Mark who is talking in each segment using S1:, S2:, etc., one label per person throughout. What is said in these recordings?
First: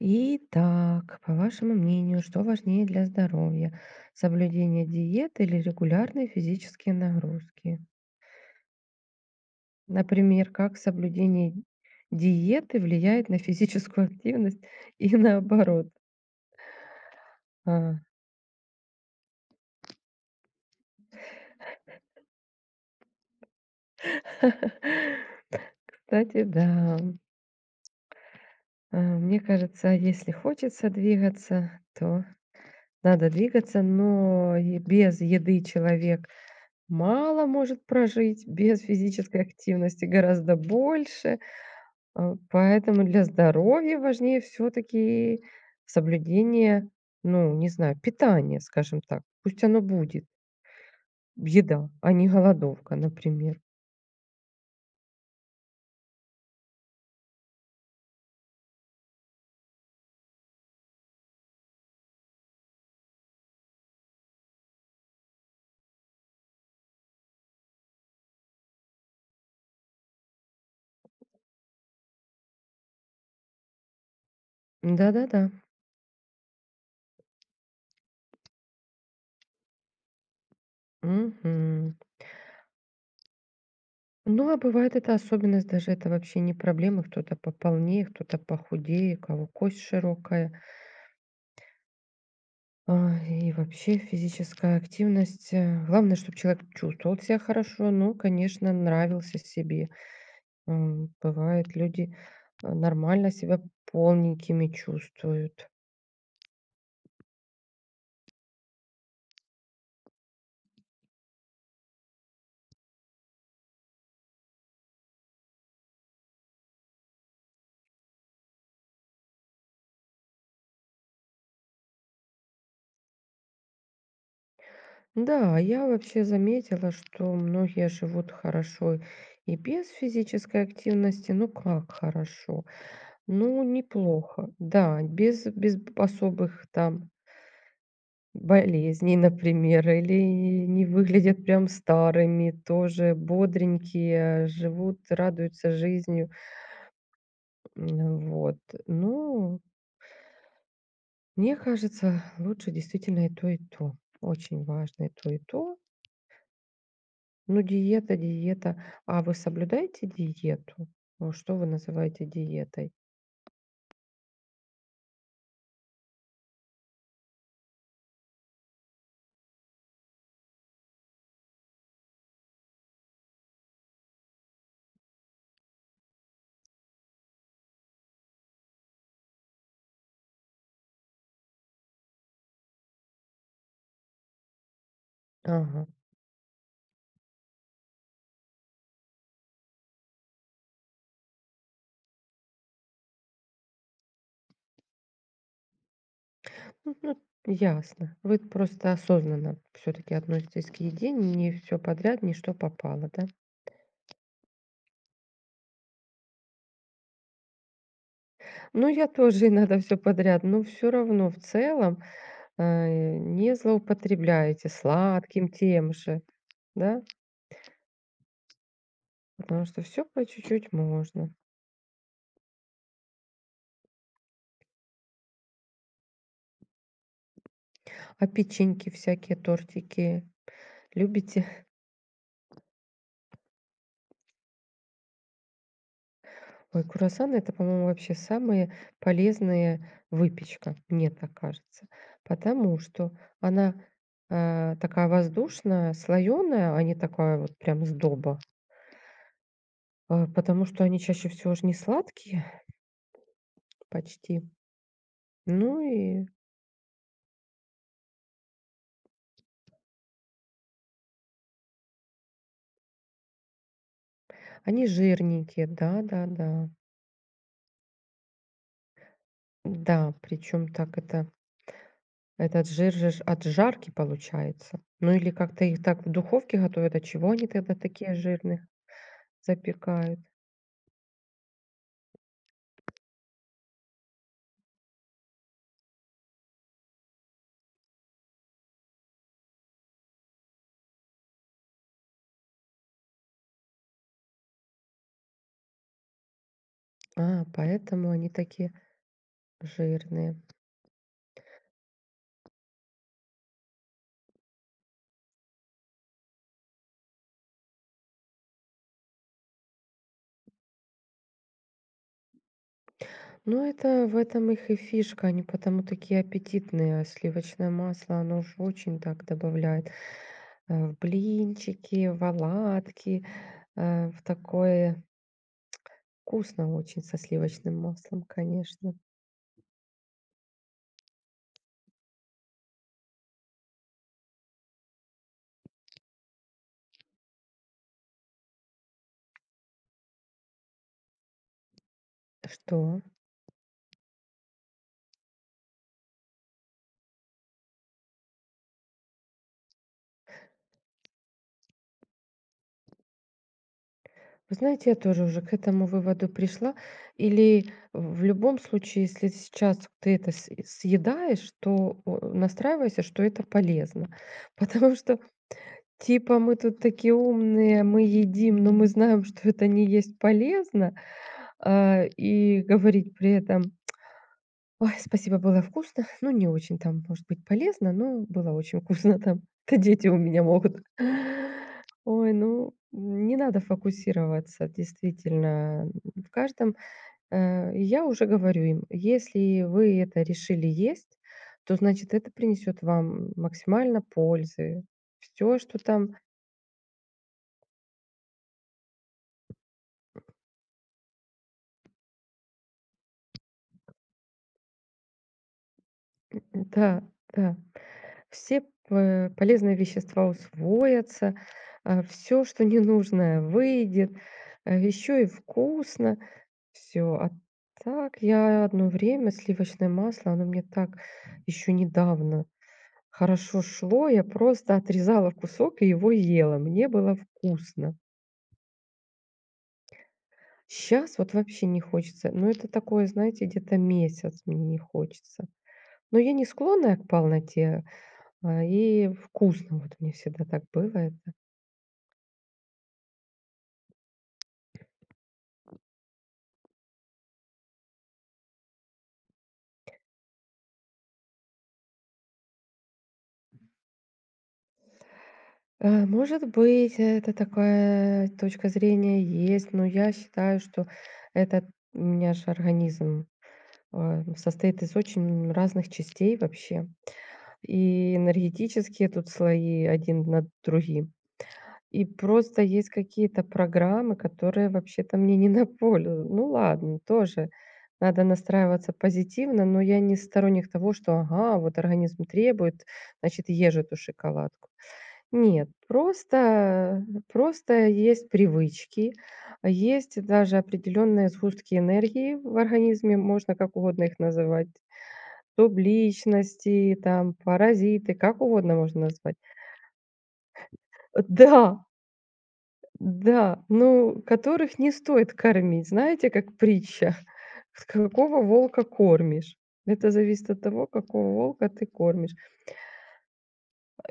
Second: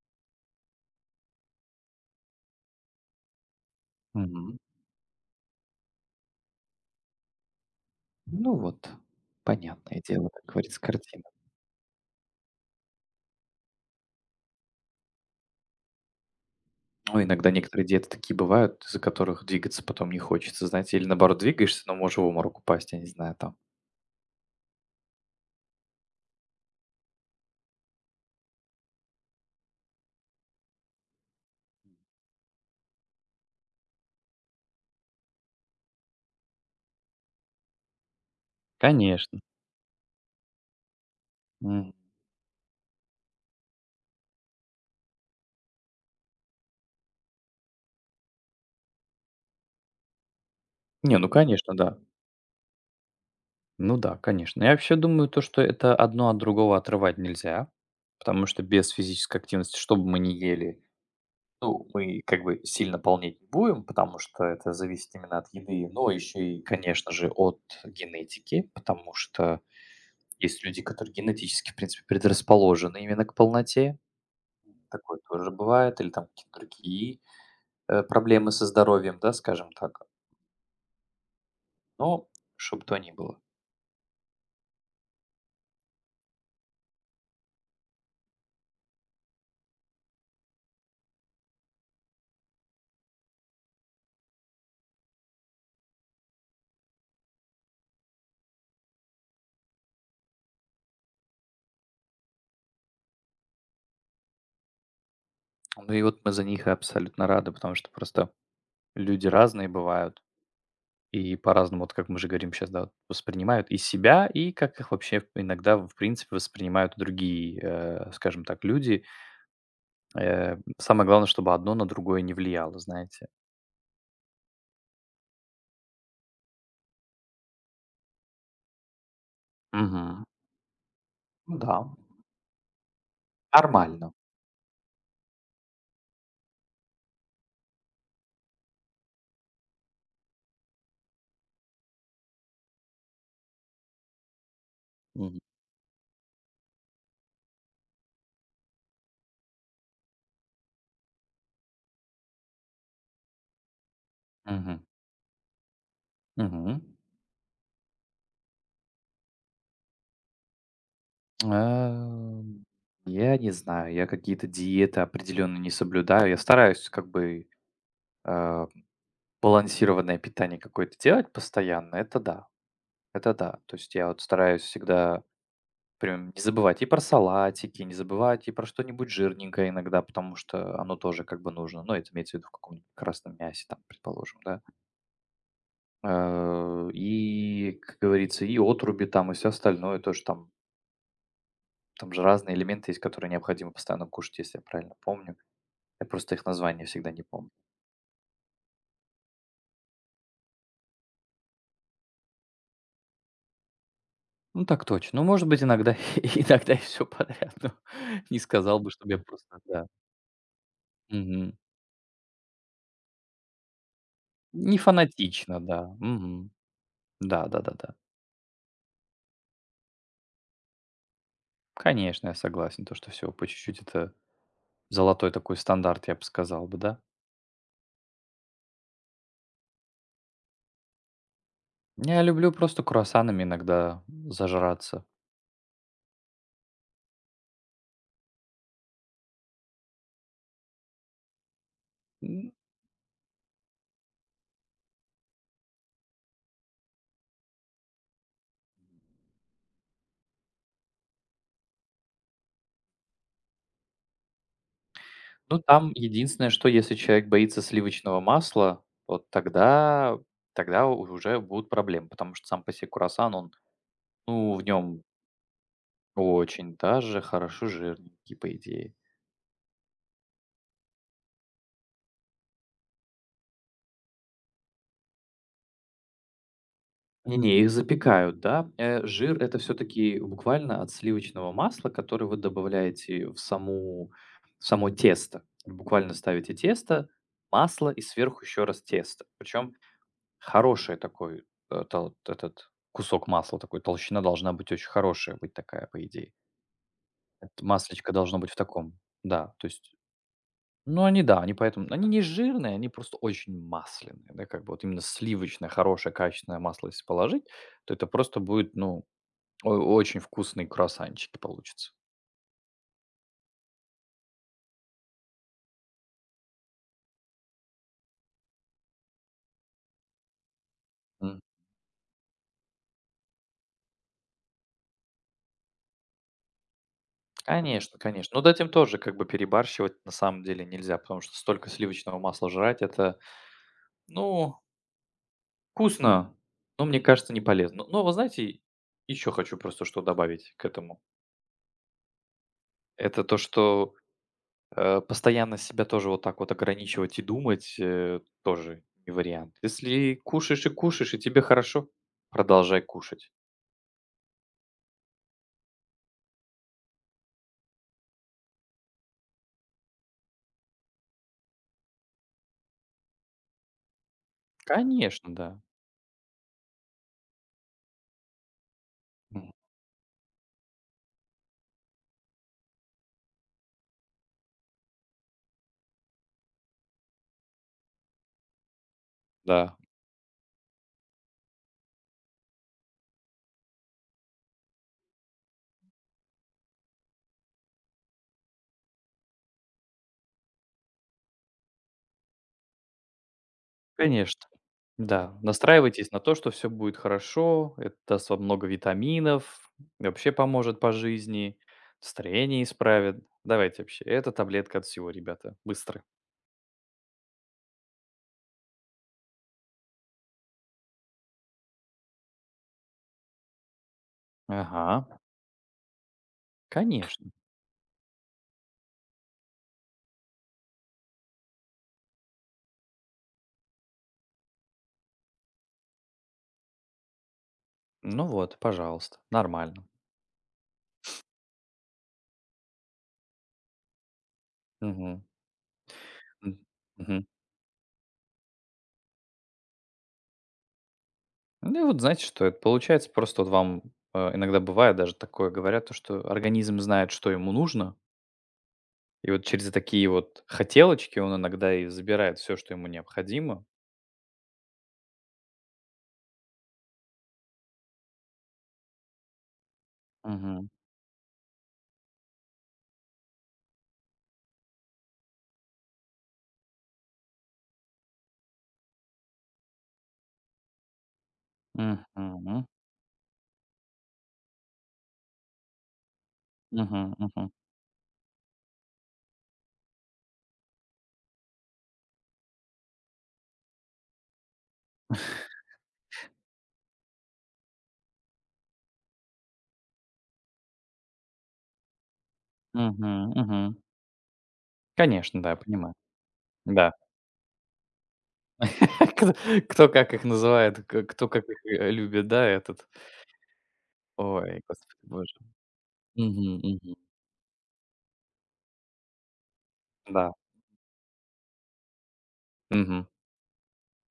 S1: Итак, по вашему мнению, что важнее для здоровья?
S2: Мгм.
S1: Соблюдение диет или регулярные физические нагрузки?
S2: Ну вот, понятное дело, как
S1: Например, как
S2: говорится, картина.
S1: соблюдение диеты влияет на физическую активность и наоборот.
S2: Ну, иногда некоторые
S1: А.
S2: диеты такие бывают, из-за которых двигаться потом не хочется, знаете, или наоборот двигаешься, но можешь в обморок упасть, я не знаю, там.
S1: Кстати, да. А, мне кажется, если хочется двигаться, то надо двигаться, но и без еды человек мало может прожить, без
S2: Конечно.
S1: физической активности гораздо больше.
S2: Мгм.
S1: Э, поэтому для здоровья важнее все таки соблюдение, ну, не знаю, питания, скажем так. Пусть оно будет
S2: Не, ну конечно,
S1: еда,
S2: да.
S1: а не голодовка, например.
S2: Ну да, конечно. Я вообще думаю, то, что это одно от другого отрывать нельзя, потому что без физической активности, что бы мы ни ели, ну, мы как бы сильно полнеть не будем, потому что это зависит именно от еды, но еще и, конечно же, от генетики, потому что есть люди, которые генетически, в принципе, предрасположены именно к полноте. Такое
S1: Да-да-да.
S2: тоже бывает. Или там какие-то другие, проблемы со здоровьем, да, скажем так.
S1: Мгм.
S2: Но чтобы то ни было.
S1: Ну, а бывает эта особенность, даже это вообще не проблема. Кто-то пополнее, кто-то похудее, у кого кость широкая. А, и вообще физическая активность, главное, чтобы человек чувствовал себя хорошо, ну, конечно, нравился себе. М, бывает, люди, нормально себя полненькими чувствуют.
S2: Ну и вот мы за них и абсолютно рады, потому что просто люди разные бывают и по-разному, вот как мы же говорим сейчас, да, вот воспринимают и себя, и как их вообще иногда, в принципе, воспринимают другие, скажем так, люди. Самое главное, чтобы одно на другое не влияло, знаете.
S1: Да, я вообще заметила, что многие живут хорошо и без
S2: Мгм.
S1: физической активности. Ну,
S2: Ну да,
S1: как хорошо? Ну,
S2: нормально.
S1: неплохо. Да, без без б особых там болезней, например, или не выглядят прям старыми, тоже бодренькие, живут,
S2: Мгм.
S1: радуются жизнью. М, вот. Ну, мне кажется, лучше действительно и то, и то. Очень
S2: Мгм.
S1: важно и то, и то.
S2: Мгм.
S1: Ну, диета, диета. А вы соблюдаете диету? Ну, что вы называете
S2: Ам,
S1: диетой?
S2: я не знаю, я какие-то диеты определенно не соблюдаю. Я стараюсь как бы, а, балансированное питание какое-то делать постоянно. Это да, это да. То есть я вот стараюсь всегда прям не забывать и про салатики, не забывать и про что-нибудь жирненькое иногда, потому что оно тоже как бы нужно. Ну, это имеется в виду в каком-нибудь красном мясе там, предположим, да.
S1: Ага.
S2: И, как говорится, и отруби там, и все остальное тоже там. Там же разные элементы есть, которые необходимо постоянно кушать, если я правильно помню. Я просто их названия
S1: Ну,
S2: всегда
S1: ну,
S2: не помню.
S1: ясно. Вы просто осознанно все-таки относитесь к еде, не все подряд, не что попало, да?
S2: Ну, так точно. Ну, может быть, иногда иногда и все подряд, но не сказал
S1: Ну,
S2: бы,
S1: я
S2: чтобы я
S1: тоже
S2: просто
S1: иногда
S2: да.
S1: все подряд, но все равно в
S2: Мгм.
S1: целом не злоупотребляете
S2: Не
S1: сладким
S2: фанатично,
S1: тем
S2: да.
S1: же,
S2: Мгм.
S1: да?
S2: Да-да-да-да.
S1: Потому что все по чуть-чуть можно.
S2: Конечно, я согласен, то, что все по чуть-чуть- это золотой такой стандарт, я бы сказал бы, да.
S1: А печеньки всякие, тортики любите?
S2: Я люблю просто круассанами иногда зажраться.
S1: Ой, круассаны — это, по-моему, вообще самая полезная выпечка, мне так кажется. Потому что она, такая воздушная, слоеная, а не такая вот прям сдоба. А, потому что они чаще всего же не сладкие почти.
S2: Ну,
S1: Ну
S2: там
S1: и
S2: единственное, что если человек боится сливочного масла, вот тогда уже будут проблемы, потому что сам по себе круассан, он, ну, в
S1: они
S2: нем
S1: жирненькие, да-да-да.
S2: очень даже хорошо жирненький, по идее.
S1: Да, причем так это, этот жир же ж от жарки получается. Ну или как-то их так в духовке готовят. А чего они
S2: Не-не, их
S1: тогда такие
S2: запекают,
S1: жирные,
S2: да. Жир- это все таки
S1: запекают?
S2: буквально от сливочного масла, которое вы добавляете в саму в само тесто. Буквально ставите тесто, масло и сверху еще раз тесто. Причем хороший такой, э, тал этот кусок масла такой, толщина должна быть очень хорошая быть такая, по идее.
S1: А,
S2: Это
S1: поэтому
S2: маслечко
S1: они
S2: должно быть в
S1: такие
S2: таком, да, то есть,
S1: жирные.
S2: ну, они, да, они поэтому они не жирные, они просто очень масляные, да, как бы вот именно сливочное, хорошее, качественное масло если положить, то это просто будет, ну, о очень вкусные круассанчики получатся.
S1: Ну, это в этом их и фишка. Они потому такие аппетитные. А сливочное масло, оно ж очень так добавляет в
S2: М.
S1: блинчики, в оладки, в такое, вкусно очень со сливочным
S2: Конечно,
S1: маслом,
S2: конечно. Но дать им
S1: конечно.
S2: тоже как бы перебарщивать на самом деле нельзя, потому что столько сливочного масла жрать- это, ну, вкусно, но мне кажется, не полезно. Но вы знаете, еще хочу просто что добавить к этому.
S1: Что?
S2: Это то, что, постоянно себя тоже вот так вот ограничивать и думать, тоже не вариант. Если кушаешь и кушаешь, и тебе хорошо, продолжай кушать.
S1: Вы знаете, я тоже уже к этому выводу пришла. Или в любом случае, если сейчас ты это съедаешь, то о, настраивайся, что это полезно. Потому что,
S2: Конечно, да.
S1: типа, мы тут такие умные, мы едим, но мы знаем, что
S2: М,
S1: это не есть полезно, а, и говорить при этом: ой, спасибо, было вкусно. Ну, не очень там, может быть, полезно, но было очень вкусно там.
S2: да,
S1: Это дети у меня могут. Ой, ну, не надо фокусироваться, действительно. В каждом, я уже говорю им, если вы это решили есть, то значит это принесет вам максимально
S2: конечно,
S1: пользы.
S2: да.
S1: Все, что там,
S2: Настраивайтесь на то, что все будет хорошо, это даст вам много витаминов, и вообще поможет по жизни, настроение исправит. Давайте вообще, это таблетка от всего, ребята, быстро.
S1: да, да. Все п полезные вещества усвоятся, все, что ненужное, выйдет,
S2: Ага,
S1: еще и вкусно. Все.
S2: конечно.
S1: А так я одно время сливочное масло, оно мне так еще недавно хорошо шло. Я просто отрезала кусок и его ела. Мне было вкусно.
S2: Ну вот, пожалуйста, нормально.
S1: Сейчас вот вообще не хочется. Но это такое, знаете, где-то месяц мне не
S2: Мгм.
S1: хочется. Но я не
S2: М,
S1: склонная к
S2: мгм.
S1: полноте, и вкусно вот мне всегда так было.
S2: Ну и вот знаете, что это получается? Просто вот вам иногда бывает даже такое, говорят, то, что организм знает, что ему нужно, и вот через такие вот хотелочки он иногда и забирает все, что ему необходимо.
S1: Э, может быть, это такая точка зрения есть, но я считаю,
S2: Мгм.
S1: что этот у меня же организм, состоит из очень разных частей вообще. И энергетические тут слои один над другим.
S2: Мгм.
S1: И просто
S2: Мгм.
S1: есть какие-то программы, которые вообще-то мне не на пользу. Ну ладно,
S2: Мгм.
S1: тоже надо настраиваться позитивно, но я не сторонник того, что ага, вот организм требует, значит, ешь эту шоколадку. Нет, просто, просто есть привычки, а есть даже определенные сгустки энергии в
S2: Мгм.
S1: организме, можно
S2: Мгм.
S1: как угодно их называть.
S2: Конечно, да, понимаю. Да.
S1: Субличности, там, паразиты, как угодно можно
S2: Кто
S1: назвать.
S2: кто как их называет, кто как
S1: Да,
S2: их любит, да, этот.
S1: да, ну,
S2: Ой,
S1: которых не
S2: господи
S1: стоит
S2: боже.
S1: кормить. Знаете,
S2: Мгм.
S1: как
S2: Мгм.
S1: притча: "Какого волка кормишь?" Это
S2: Да.
S1: зависит от того, какого волка ты кормишь.
S2: Мгм.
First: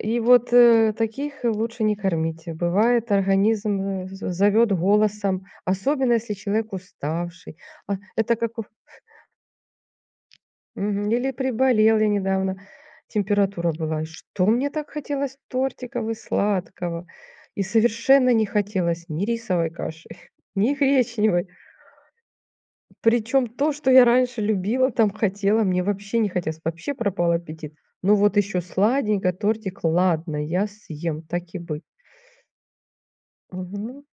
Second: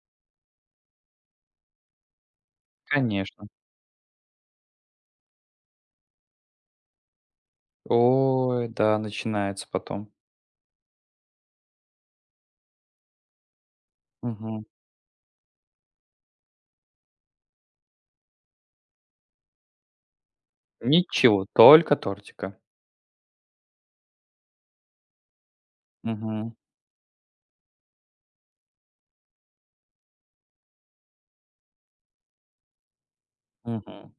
S1: И вот, таких лучше не кормите. Бывает,
S2: Конечно.
S1: организм, э, з зовёт голосом, особенно если человек уставший. А, это как у
S2: Ой, да, начинается потом.
S1: мгм, или приболел, я недавно температура была. И что
S2: Мгм.
S1: мне так хотелось тортиков и сладкого? И совершенно не хотелось ни рисовой каши, ни
S2: Ничего,
S1: гречневой.
S2: только тортика.
S1: Причем то, что я раньше любила, там хотела, мне вообще не
S2: Мгм,
S1: хотелось, вообще пропал аппетит. Ну вот еще сладенько тортик, ладно, я съем, так и быть. Мгм.
S2: мгм.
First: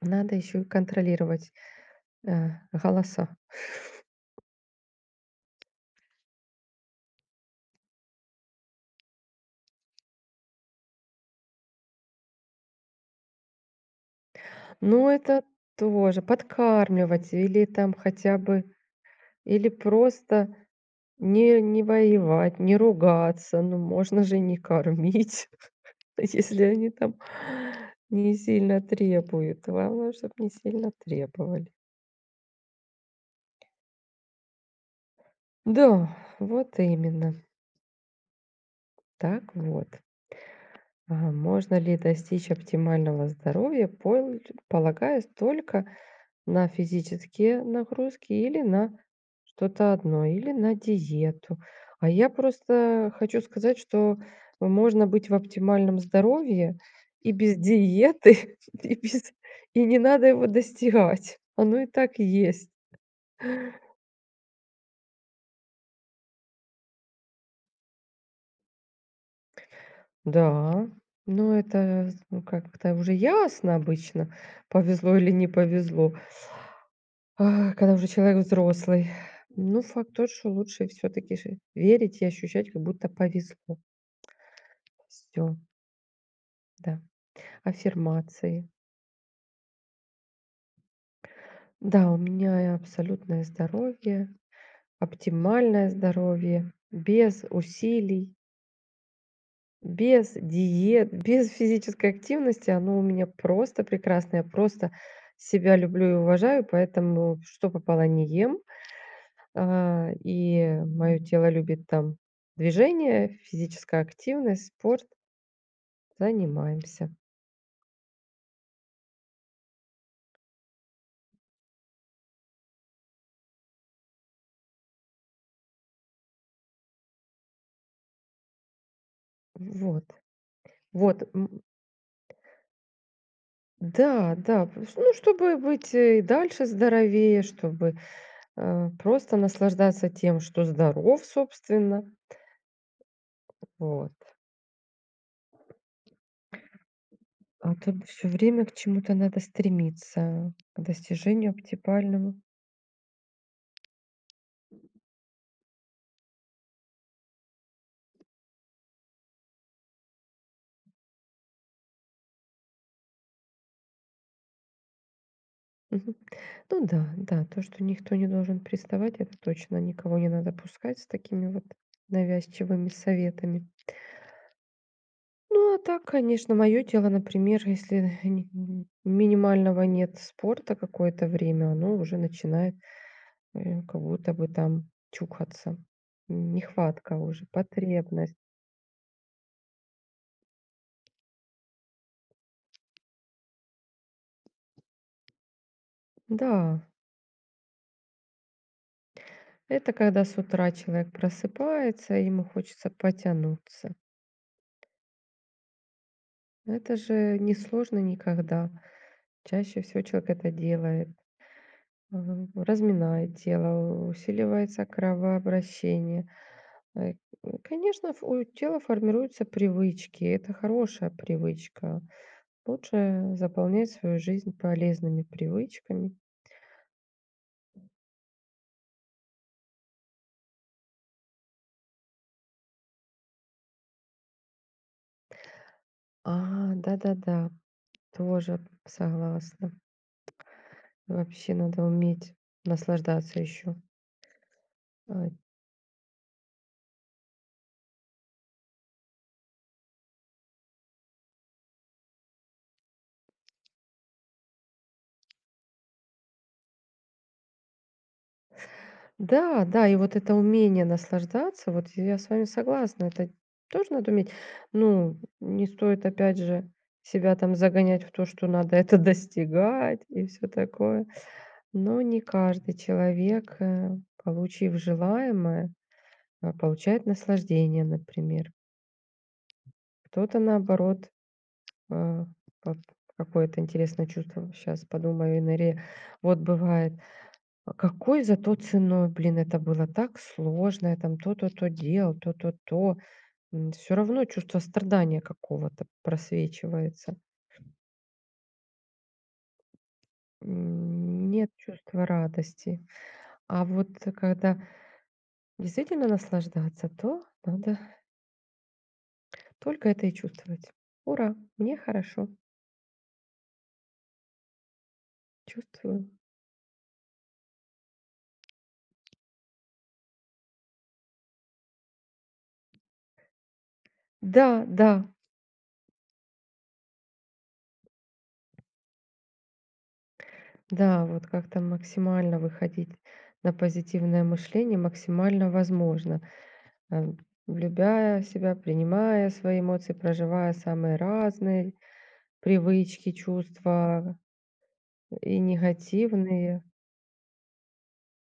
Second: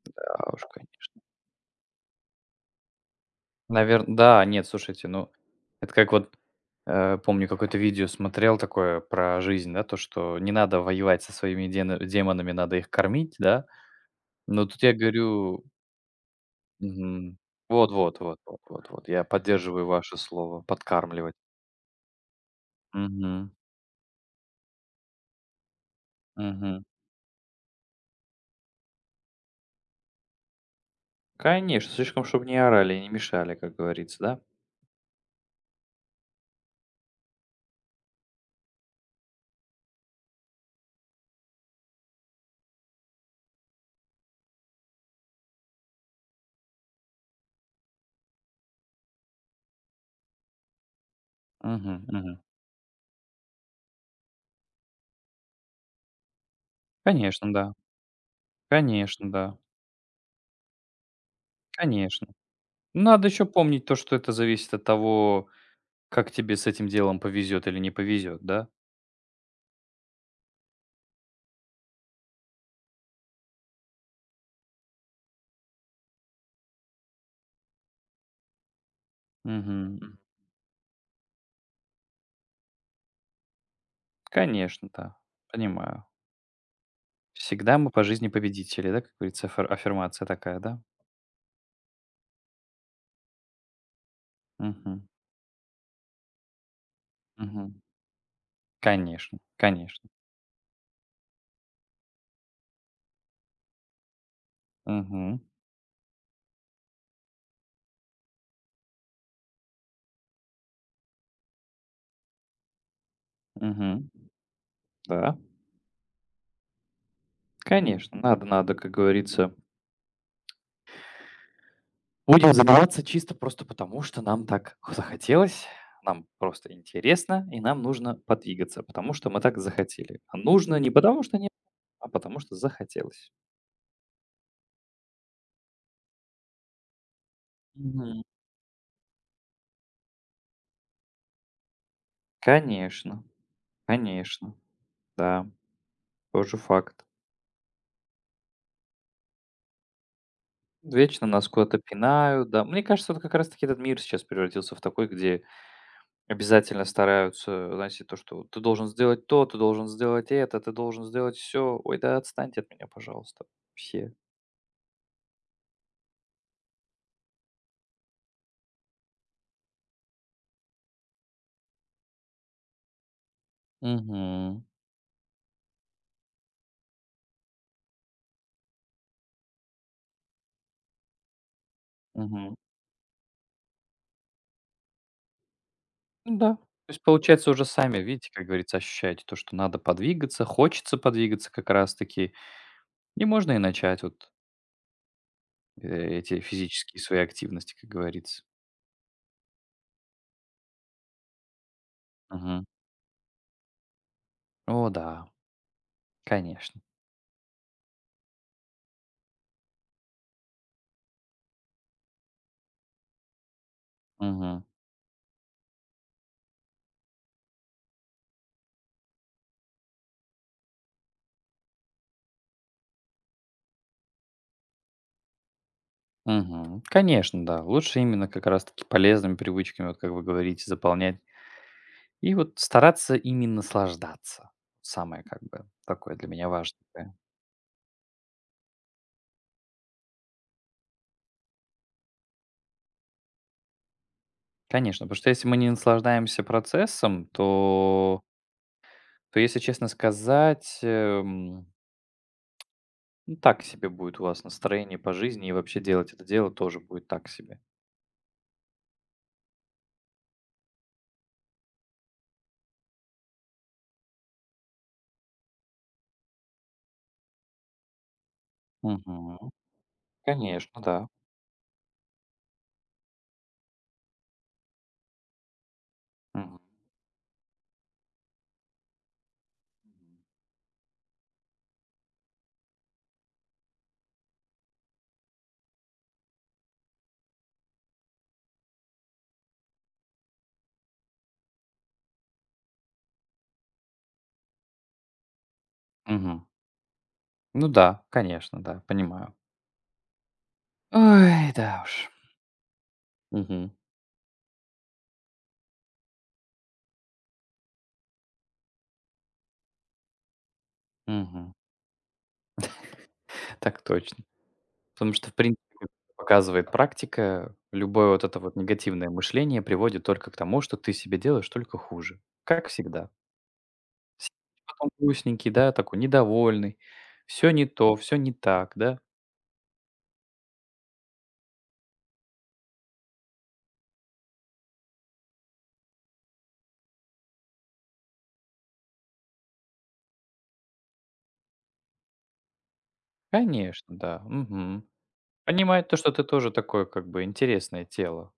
S1: Надо
S2: Да
S1: еще и
S2: уж, конечно.
S1: контролировать, голоса.
S2: Наверн да, нет, слушайте, ну, это как вот, помню, какое-то видео смотрел такое про жизнь, да, то, что не надо воевать со своими дено демонами, надо их кормить, да. Но тут я
S1: Ну, это
S2: говорю.
S1: тоже подкармливать
S2: Мгм.
S1: или
S2: Вот
S1: там
S2: вот вот
S1: хотя
S2: вот
S1: бы
S2: вот вот. Я
S1: или
S2: поддерживаю ваше
S1: просто
S2: слово подкармливать.
S1: не воевать, не
S2: Мгм,
S1: ругаться. Ну, можно же не кормить, если
S2: мгм.
S1: они там не сильно требуют. Главное, чтобы не сильно требовали.
S2: Конечно, слишком, чтобы не орали и не мешали, как говорится, да?
S1: Да, вот именно. Так вот, а можно ли достичь оптимального здоровья, полагаясь только на физические нагрузки или на что-то одно, или на диету.
S2: Мгм,
S1: А я
S2: мгм.
S1: просто хочу сказать, что можно быть в оптимальном здоровье и
S2: Конечно,
S1: без
S2: да.
S1: диеты, и
S2: Конечно,
S1: без,
S2: да.
S1: и не надо его достигать. Оно и так
S2: Конечно.
S1: есть.
S2: Надо еще помнить то, что это зависит от того, как тебе с этим делом повезет или не повезет, да?
S1: Да, но это, ну, как-то уже ясно обычно, повезло или не повезло, когда уже человек взрослый. Ну,
S2: Мгм.
S1: факт
S2: Мгм.
S1: тот, что лучше все таки же верить и ощущать, как будто повезло.
S2: Конечно, да.
S1: Все.
S2: Понимаю.
S1: Да,
S2: Всегда мы по жизни
S1: аффирмации.
S2: победители, да, как говорится, аффирмация такая, да?
S1: Да, у меня абсолютное здоровье,
S2: Мгм,
S1: оптимальное здоровье, без
S2: мгм.
S1: усилий,
S2: Конечно, конечно.
S1: без диет, без физической активности. Оно у меня просто прекрасное. Я просто
S2: Мгм,
S1: себя люблю и уважаю, поэтому что попало не ем. И мое тело любит там движение, физическая
S2: мгм.
S1: активность, спорт.
S2: Да,
S1: Занимаемся.
S2: конечно, надо, надо, как говорится, будем заниматься чисто просто потому, что нам так захотелось, нам просто интересно и нам нужно подвигаться, потому что мы так
S1: Вот.
S2: захотели. А нужно не потому,
S1: Вот.
S2: что не, а потому что захотелось.
S1: Да, да, пш ну, чтобы быть, и дальше здоровее, чтобы,
S2: Мгм.
S1: просто наслаждаться тем, что здоров, собственно.
S2: Конечно,
S1: Вот.
S2: конечно, да, тоже факт.
S1: А тут все время к чему-то надо стремиться, к
S2: Вечно нас
S1: достижению
S2: куда-то
S1: оптимальному.
S2: пинают, да. Мне кажется, вот как раз-таки этот мир сейчас превратился в такой, где обязательно стараются, знаете, то, что ты должен сделать то, ты должен сделать это, ты должен сделать все. Ой, да отстаньте от меня, пожалуйста, все.
S1: Мгм. Ну да, да, то, что никто не должен приставать, это точно. Никого не надо пускать с такими вот навязчивыми советами.
S2: Мгм.
S1: Ну, а так, конечно, мое тело, например, если минимального нет спорта какое-то время, оно уже
S2: Мгм.
S1: начинает, как будто бы там чухаться.
S2: Ну да.
S1: М,
S2: То есть,
S1: нехватка уже,
S2: получается, уже сами, видите,
S1: потребность.
S2: как говорится, ощущаете то, что надо подвигаться, хочется подвигаться как раз-таки, и можно и начать вот эти
S1: Да,
S2: физические свои активности, как говорится.
S1: это когда с утра человек просыпается, и ему
S2: Мгм.
S1: хочется потянуться.
S2: О, да, конечно.
S1: Это же не сложно никогда. Чаще всего человек это делает. Ага, разминает тело,
S2: Мгм.
S1: усиливается кровообращение. Э, конечно, ф у тела формируются привычки. Это хорошая привычка. Лучше заполнять свою жизнь полезными привычками.
S2: Мгм. Конечно, да. Лучше именно как раз-таки полезными привычками, вот как вы говорите, заполнять. И вот стараться ими наслаждаться. Самое как бы такое для меня важное.
S1: Да-да-да. Тоже согласна. Вообще надо уметь наслаждаться еще.
S2: Конечно, потому что
S1: А,
S2: если мы не наслаждаемся процессом, то то, если честно сказать, ну, так себе будет у вас настроение по жизни, и вообще делать это дело тоже будет так себе.
S1: да, да, и вот это умение наслаждаться, вот я с вами согласна, это тоже надо уметь. Ну, не стоит, опять же, себя там загонять в то, что надо это
S2: Мгм.
S1: достигать и все
S2: Конечно, да.
S1: такое. Но не каждый человек, получив желаемое,
S2: Мгм.
S1: получает наслаждение, например. Кто-то, наоборот, Э, вот какое то интересное чувство. Сейчас подумаю и наре вот бывает, а какой зато ценой, блин, это было так сложно, я там то, то, то делал, то, то, то. Все равно чувство страдания какого-то
S2: Мгм.
S1: просвечивается.
S2: Ну да, конечно, да, понимаю.
S1: М, нет
S2: Ой, да уж.
S1: чувства радости. А
S2: Мгм.
S1: вот когда действительно наслаждаться, то надо только это и чувствовать. Ура,
S2: Мгм.
S1: мне хорошо,
S2: Так точно. Потому что, в принципе, как
S1: чувствую.
S2: показывает практика, любое вот это вот негативное мышление приводит только к тому, что ты себе делаешь только хуже. Как всегда. Сидишь
S1: Да,
S2: потом
S1: да.
S2: грустненький, да, такой недовольный. Все не то, все не так, да?
S1: Да, вот как-то максимально выходить на позитивное мышление максимально возможно. Э, любя себя, принимая свои эмоции, проживая самые разные привычки,
S2: Конечно,
S1: чувства
S2: да. Мгм.
S1: и
S2: Понимает то, что ты тоже
S1: негативные.
S2: такое, как бы, интересное тело.